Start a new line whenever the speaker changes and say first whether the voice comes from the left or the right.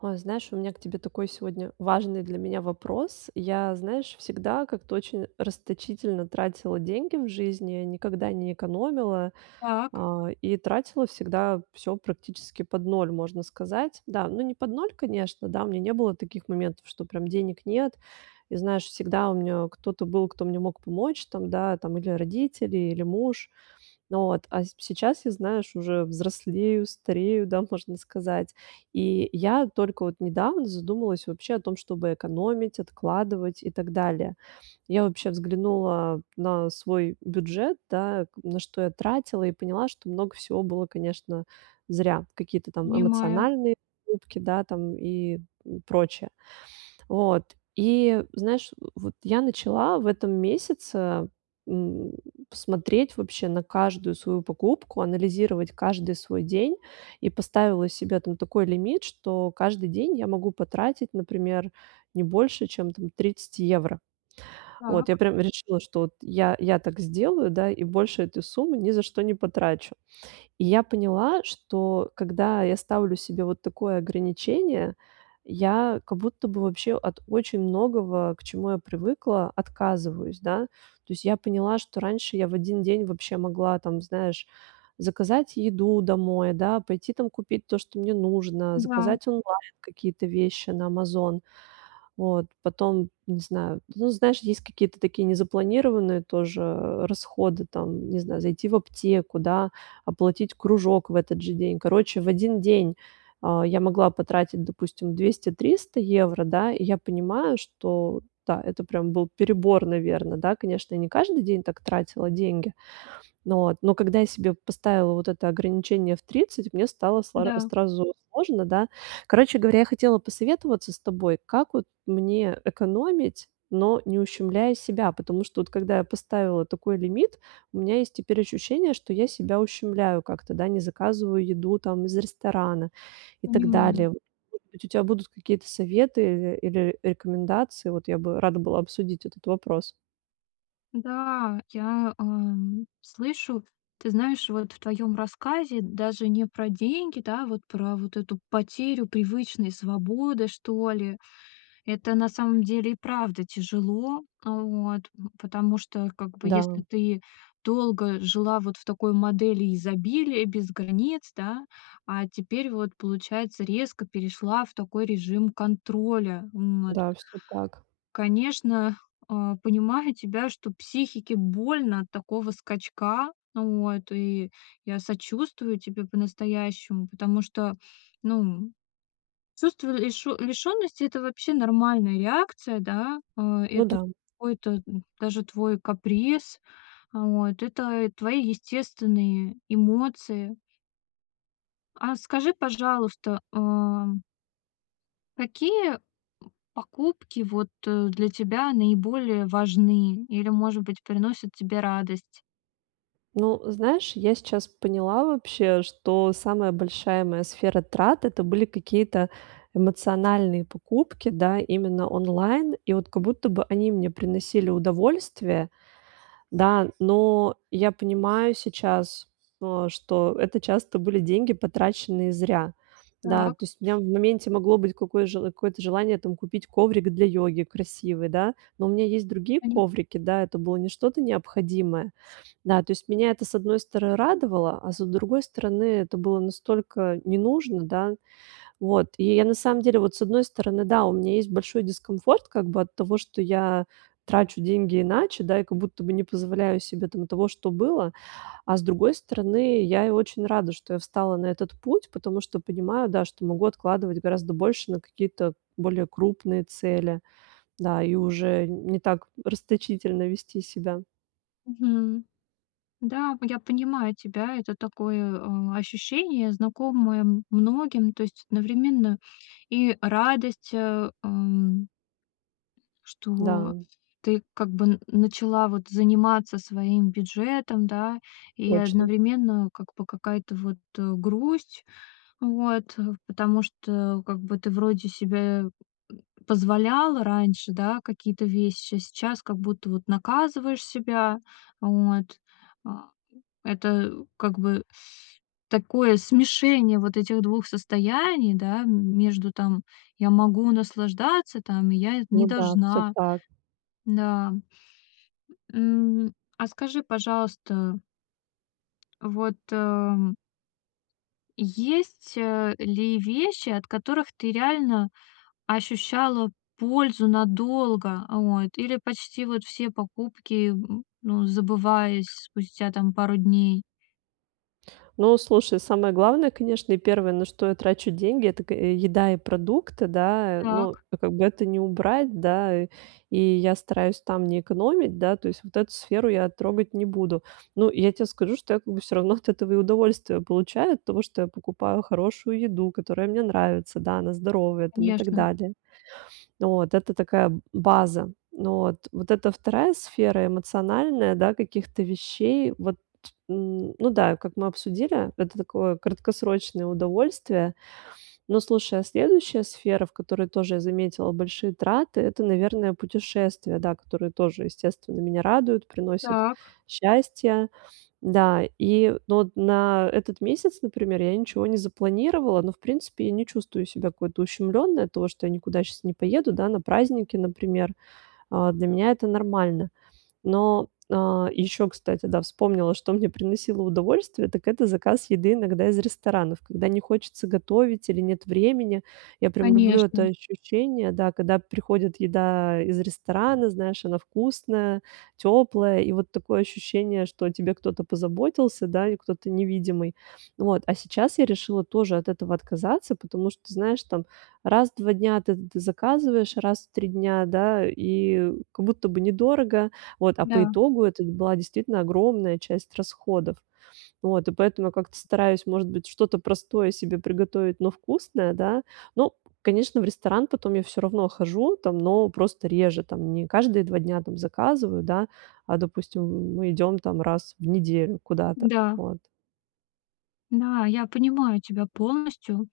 right: Ой, знаешь, у меня к тебе такой сегодня важный для меня вопрос. Я, знаешь, всегда как-то очень расточительно тратила деньги в жизни, никогда не экономила,
left: Так.
right: а, и тратила всегда всё практически под ноль, можно сказать. Да, ну, не под ноль, конечно, да, у меня не было таких моментов, что прям денег нет. И знаешь, всегда у меня кто-то был, кто мне мог помочь там, да, там или родители, или муж. Ну вот, а п сейчас я, знаешь, уже взрослею, старею, да, можно сказать. И я только вот недавно задумалась вообще о том, чтобы экономить, откладывать и так далее. Я вообще взглянула на свой бюджет, да, на что я тратила и поняла, что много всего было, конечно, зря, какие-то там
left: Понимаю.
right: эмоциональные покупки, да, там и прочее. Вот и знаешь, вот я начала в этом месяце, м, смотреть вообще на каждую свою покупку, анализировать каждый свой день и поставила себе там такой лимит, что каждый день я могу потратить, например, не больше, чем там 30 евро. Вот я
left: Так.
right: прямо решила, что вот я я так сделаю, да, и больше этой суммы ни за что не потрачу. И я поняла, что когда я ставлю себе вот такое ограничение, я как будто бы вообще от очень многого, к чему я привыкла, отказываюсь, да. То есть я поняла, что раньше я в один день вообще могла там, знаешь, заказать еду домой, да, пойти там купить то, что мне нужно,
left: Да.
right: заказать онлайн какие-то вещи на "Амазон". Вот потом, не знаю, ну, знаешь, есть какие-то такие незапланированные тоже расходы, там, не знаю, зайти в аптеку, да, оплатить кружок в этот же день. Короче, в один день, а, я могла потратить, допустим, 200-300 евро, да. И я понимаю, что, да, это прям был перебор, наверно. Да, конечно, я не каждый день так тратила деньги, ну вот. Но когда я себе поставила вот это ограничение в 30, мне стало слар
left: Да.
right: сразу сложно, да. Короче говоря, я хотела посоветоваться с тобой, как вот мне экономить, но не ущемляя себя? Потому что вот когда я поставила вот такой лимит, у меня есть теперь ощущение, что я себя ущемляю как-то, да, не заказываю еду там из ресторана и так
left: Понимаю.
right: далее. Может быть, у тебя будут какие-то советы иры или рекомендации? Вот я бы рада была обсудить этот вопрос.
left: Да, я, эм, слышу, ты знаешь, вот в твоём рассказе даже не про деньги, да, вот про вот эту потерю привычной свободы, что ли. Это на самом деле и правда тяжело, э, вот. В потому что, как бы,
right: Да.
left: если ты долго жила вот в такой модели изобилия и без границ, да, а теперь вот, получается, резко перешла в такой режим контроля. М, вот.
right: Да, всё так.
left: Конечно, а, понимаю тебя, что психике больно от такого скачка. Вот, и я сочувствую тебе по-настоящему. Потому что, ну, м, чувство лишё лишённости- это вообще нормальная реакция, да. Э,
right: Ну
left: это
right: да.
left: какой-то даже твой каприз. Вот, это и твои естественные эмоции. А скажи, пожалуйста, ам какие, покупки, вот, э, для тебя наиболее важны или, может быть, приносят тебе радость?
right: Ну, знаешь, я сейчас поняла вообще, что самая большая моя сфера трат- это были какие-то эмоциональные покупки, да, именно онлайн. И вот как будто бы они мне приносили удовольствие. Да, но я понимаю сейчас то, что это часто были деньги, потраченные зря. Да, то
left: Так.
right: есть у меня в моменте могло быть какое жел какое-то желание там купить коврик для йоги, красивый, да, но у меня есть другие
left: Пони
right: коврики. Да, это было не что-то необходимое. Да, то есть меня это, с одной стороны радовало, а с другой стороны, это было настолько не нужно, да. Вот и я на самом деле, вот с одной стороны, да, у меня есть большой дискомфорт как бы от того, что я трачу деньги иначе, да, и как будто бы не позволяю себе там того, что было. А с другой стороны, я и очень рада, что я встала на этот путь, потому что понимаю, да, что могу откладывать гораздо больше на какие-то более крупные цели. Да, и уже не так расточительно вести себя.
left: Мгм. Да, в я понимаю тебя. Это такое, а, ощущение, знакомое м многим. То есть одновременно и радость, э, эм что
right: Да.
left: ты, как бы, н начала, вот, заниматься своим бюджетом, да, и
right: Точно.
left: одновременно, как бы, какая-то вот, э, грусть. Вот, потому что, как бы, ты вроде себе м, м, позволяла раньше, да, какие-то вещи, а сейчас как будто вот наказываешь себя. Вот. А это, как бы, такое смешение вот этих 2 состояний, да, м между там: "Я могу наслаждаться там, и я не
right: Ну да, всё
left: должна".
right: так.
left: Да. М, а, скажи, пожалуйста вот, ам Есть, э, ли вещи, от которых ты реально ощущала пользу надолго? Вот, или почти вот все покупки, м, ну, забывались спустя там пару дней?
right: Ну, слушай, самое главное, конечно, и первое, на что я трачу деньги- это к еда и продукты, да. Но
left: Так.
right: как бы это не убрать, да, и я стараюсь там не экономить. Да, то есть вот эту сферу я трогать не буду. Ну, я те скажу, что я как бы всё равно от этого и удовольствие получаю- от того, что я покупаю хорошую еду, которая мне нравится. Да, она здоровая там и так
left: Конечно.
right: далее. Вот это такая база. Но вот, вот это 2 сфера- эмоциональная, да, каких-то вещей. Вот н ну да, и как мы обсудили, это такое краткосрочное удовольствие. Но, слушай, а следующая сфера, в которой тоже я заметила большие траты- это, наверное, путешествия, да, которые тоже, естественно, меня радуют, приносят
left: Так.
right: счастье. Да, и ну вот, на этот месяц, например, я ничего не запланировала, но, в принципе, я не чувствую себя какой-то ущемлённой от того, что я никуда щас не поеду, да, на праздники, например. А, для меня это нормально. Но, а, ещё, кстати, да, вспомнила, что мне приносило удовольствие, так это заказ еды иногда из ресторанов, когда не хочется готовить или нет времени. Я прям люблю это
left: Конечно.
right: ощущение, да, когда приходит еда из ресторана, знаешь, она вкусная, тёплая. И вот такое ощущение, что о тебе кто-то позаботился, да, и кто-то невидимый. Вот. А сейчас я решила тоже от этого отказаться, потому что, знаешь, там раз в 2 дня ты ты заказываешь раз в 3 дня, да, и как будто бы недорого. Вот, а по
left: Да.
right: итогу это была действительно огромная часть расходов. Вот, и поэтому я как-то стараюсь, может быть, что-то простое себе приготовить, но вкусное, да. Ну, конечно, в ресторан потом я всё равно хожу там, но просто реже там, не каждые 2 дня там заказываю, да, а допустим, мы идём там раз в неделю куда-то.
left: Да.
right: Вот.
left: Да, я понимаю тебя полностью.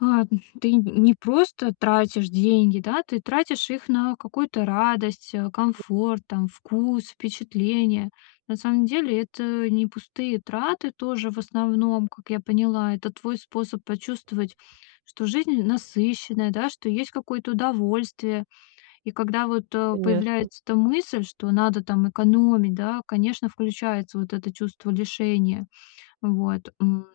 left: Ладно, ты нь не просто тратишь деньги, да, ты тратишь их на какую-то радость, э, комфорт, там, вкус, впечатления. На самом деле это не пустые траты тоже, в основном, как я поняла. Это твой способ почувствовать, что жизнь насыщенная, да, что есть какое-то удовольствие. И когда вот, э,
right: Конечно.
left: появляется эта мысль, что надо, там, экономить, да, конечно, включается вот это чувство лишения. Вот. М,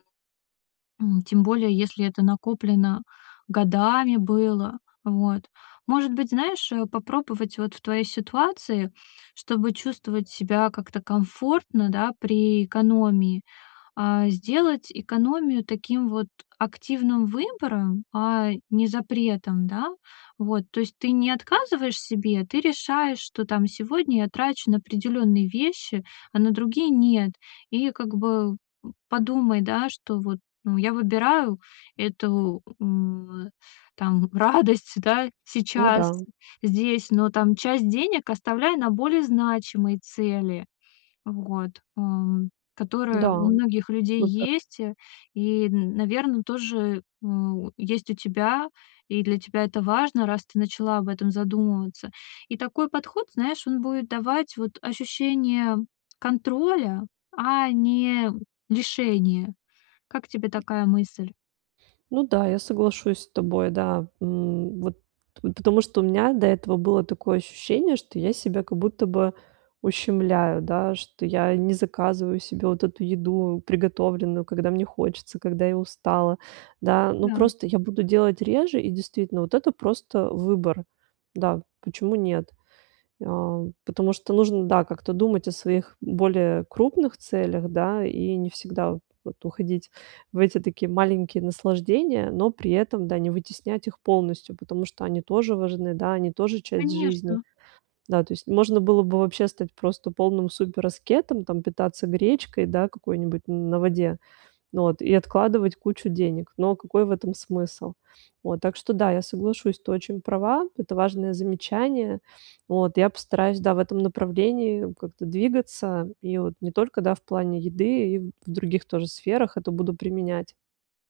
left: м, тем более, если это накоплено годами было. Вот. Может быть, знаешь, э, попробовать, вот, в твоей ситуации, чтобы чувствовать себя как-то комфортно, да, при экономии. А, сделать экономию таким вот активным выбором, а не запретом, да. Вот, то есть ты не отказываешь себе, ты решаешь, что, там, сегодня я трачу на определённые вещи, а на другие нет. И как бы, э, подумай, да, что вот, ну, я выбираю эту, м, э, там, радость, да,
right: Ну
left: сейчас,
right: да.
left: здесь, но там часть денег оставляй на более значимые цели, вот, ам, которые у
right: Да,
left: многих людей
right: супер.
left: есть и, наверное, тоже у есть у тебя, и для тебя это важно, раз ты начала об этом задумываться. И такой подход, знаешь, он будет давать вот ощущение контроля, а не лишения. Как тебе такая мысль?
right: Ну да, я соглашусь с тобой, да. М, вот потому что у меня до этого было такое ощущение, что я себя как будто бы ущемляю, да, что я не заказываю себе вот эту еду, приготовленную, когда мне хочется, когда я устала, да. Но
left: Да.
right: просто я буду делать реже. И действительно, вот это просто выбор. Да, почему нет? Э, потому что нужно, да, как-то думать о своих более крупных целях, да, и не всегда вот уходить в эти такие маленькие наслаждения, но при этом, да, не вытеснять их полностью, потому что они тоже важны, да, они тоже часть жизни.
left: Конечно.
right: Да, то есть можно было бы вообще стать просто полным супераскетом, там питаться гречкой, да, какой-нибудь на воде вот и откладывать кучу денег. Но какой в этом смысл? Вот так что, да, я соглашусь, ты очень права. Это важное замечание. Вот я постараюсь, да, в этом направлении как-то двигаться. И вот не только, да, в плане еды, и в других тоже сферах это буду применять.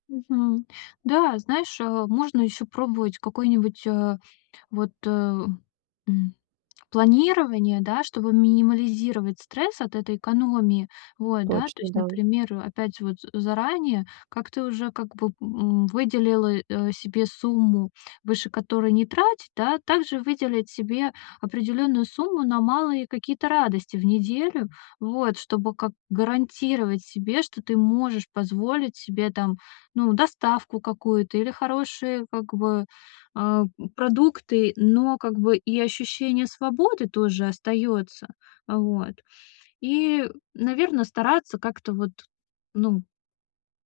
left: Мгм. Да, знаешь, э, можно ещё пробовать какое-нибудь, а, вот, э, м, планирование, да, чтобы минимализировать стресс от этой экономии. Вот, да, то
right: Точно,
left: есть,
right: да.
left: например, опять же вот заранее как-то уже, как бы, м, выделила, э, себе сумму, выше которой не тратить, да, также выделить себе определённую сумму на малые какие-то радости в неделю, вот, чтобы как гарантировать себе, что ты можешь позволить себе, там, ну, доставку какую-то или хорошие, как бы, а, м, продукты, но, как бы, и ощущение свободы тоже остаётся, вот. И, наверно, стараться как-то вот, ну,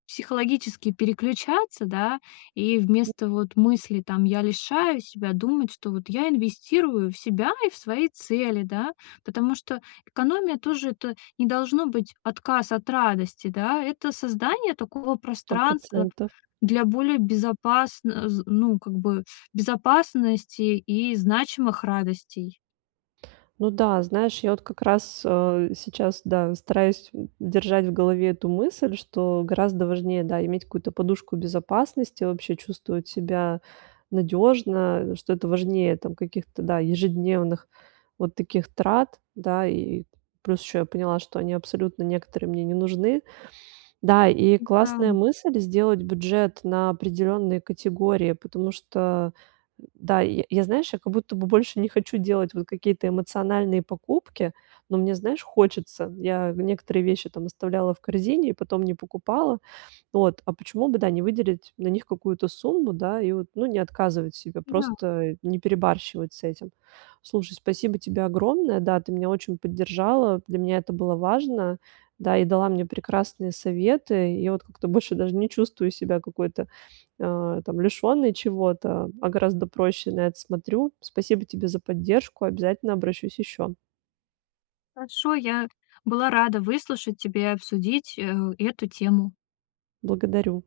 left: психологически переключаться, да, и
right: М.
left: вместо вот мысли, там: "Я лишаю себя", думать, что "вот я инвестирую в себя и в свои цели", да, потому что экономия тоже, это не должно быть отказ от радости, да, это создание такого
right: сто
left: пространства
right: процентов.
left: для более безопасно з ну, как бы, безопасности и значимых радостей.
right: Ну да, знаешь, я вот как раз, э, сейчас, да, стараюсь держать в голове эту мысль, что гораздо важнее, да, иметь какую-то подушку безопасности, вообще чувствовать себя надежно, что это важнее там каких-то, да, ежедневных вот таких трат. Да, и плюс еще я поняла, что они абсолютно некоторые мне не нужны. Да, и
left: Ну
right: классная
left: да.
right: мысль- сделать бюджет на определенные категории, потому что, да, я я, знаешь, я как будто бы больше не хочу делать вот какие-то эмоциональные покупки, но мне, знаешь, хочется. Я некоторые вещи там оставляла в корзине и потом не покупала. Вот, а почему бы, да, не выделить на них какую-то сумму, да, и вот, ну, не отказывать себе?
left: Да.
right: Просто не перебарщивать с этим? Слушай, спасибо тебе огромное. Да, ты меня очень поддержала. Для меня это было важно, да, и дала мне прекрасные советы. Я вот как-то больше даже не чувствую себя какой-то, э, там лишенной чего-то, а гораздо проще на это смотрю. Спасибо тебе за поддержку. Обязательно обращусь еще.
left: Хорошо, я была рада выслушать тебя и обсудить, э, эту тему.
right: Благодарю.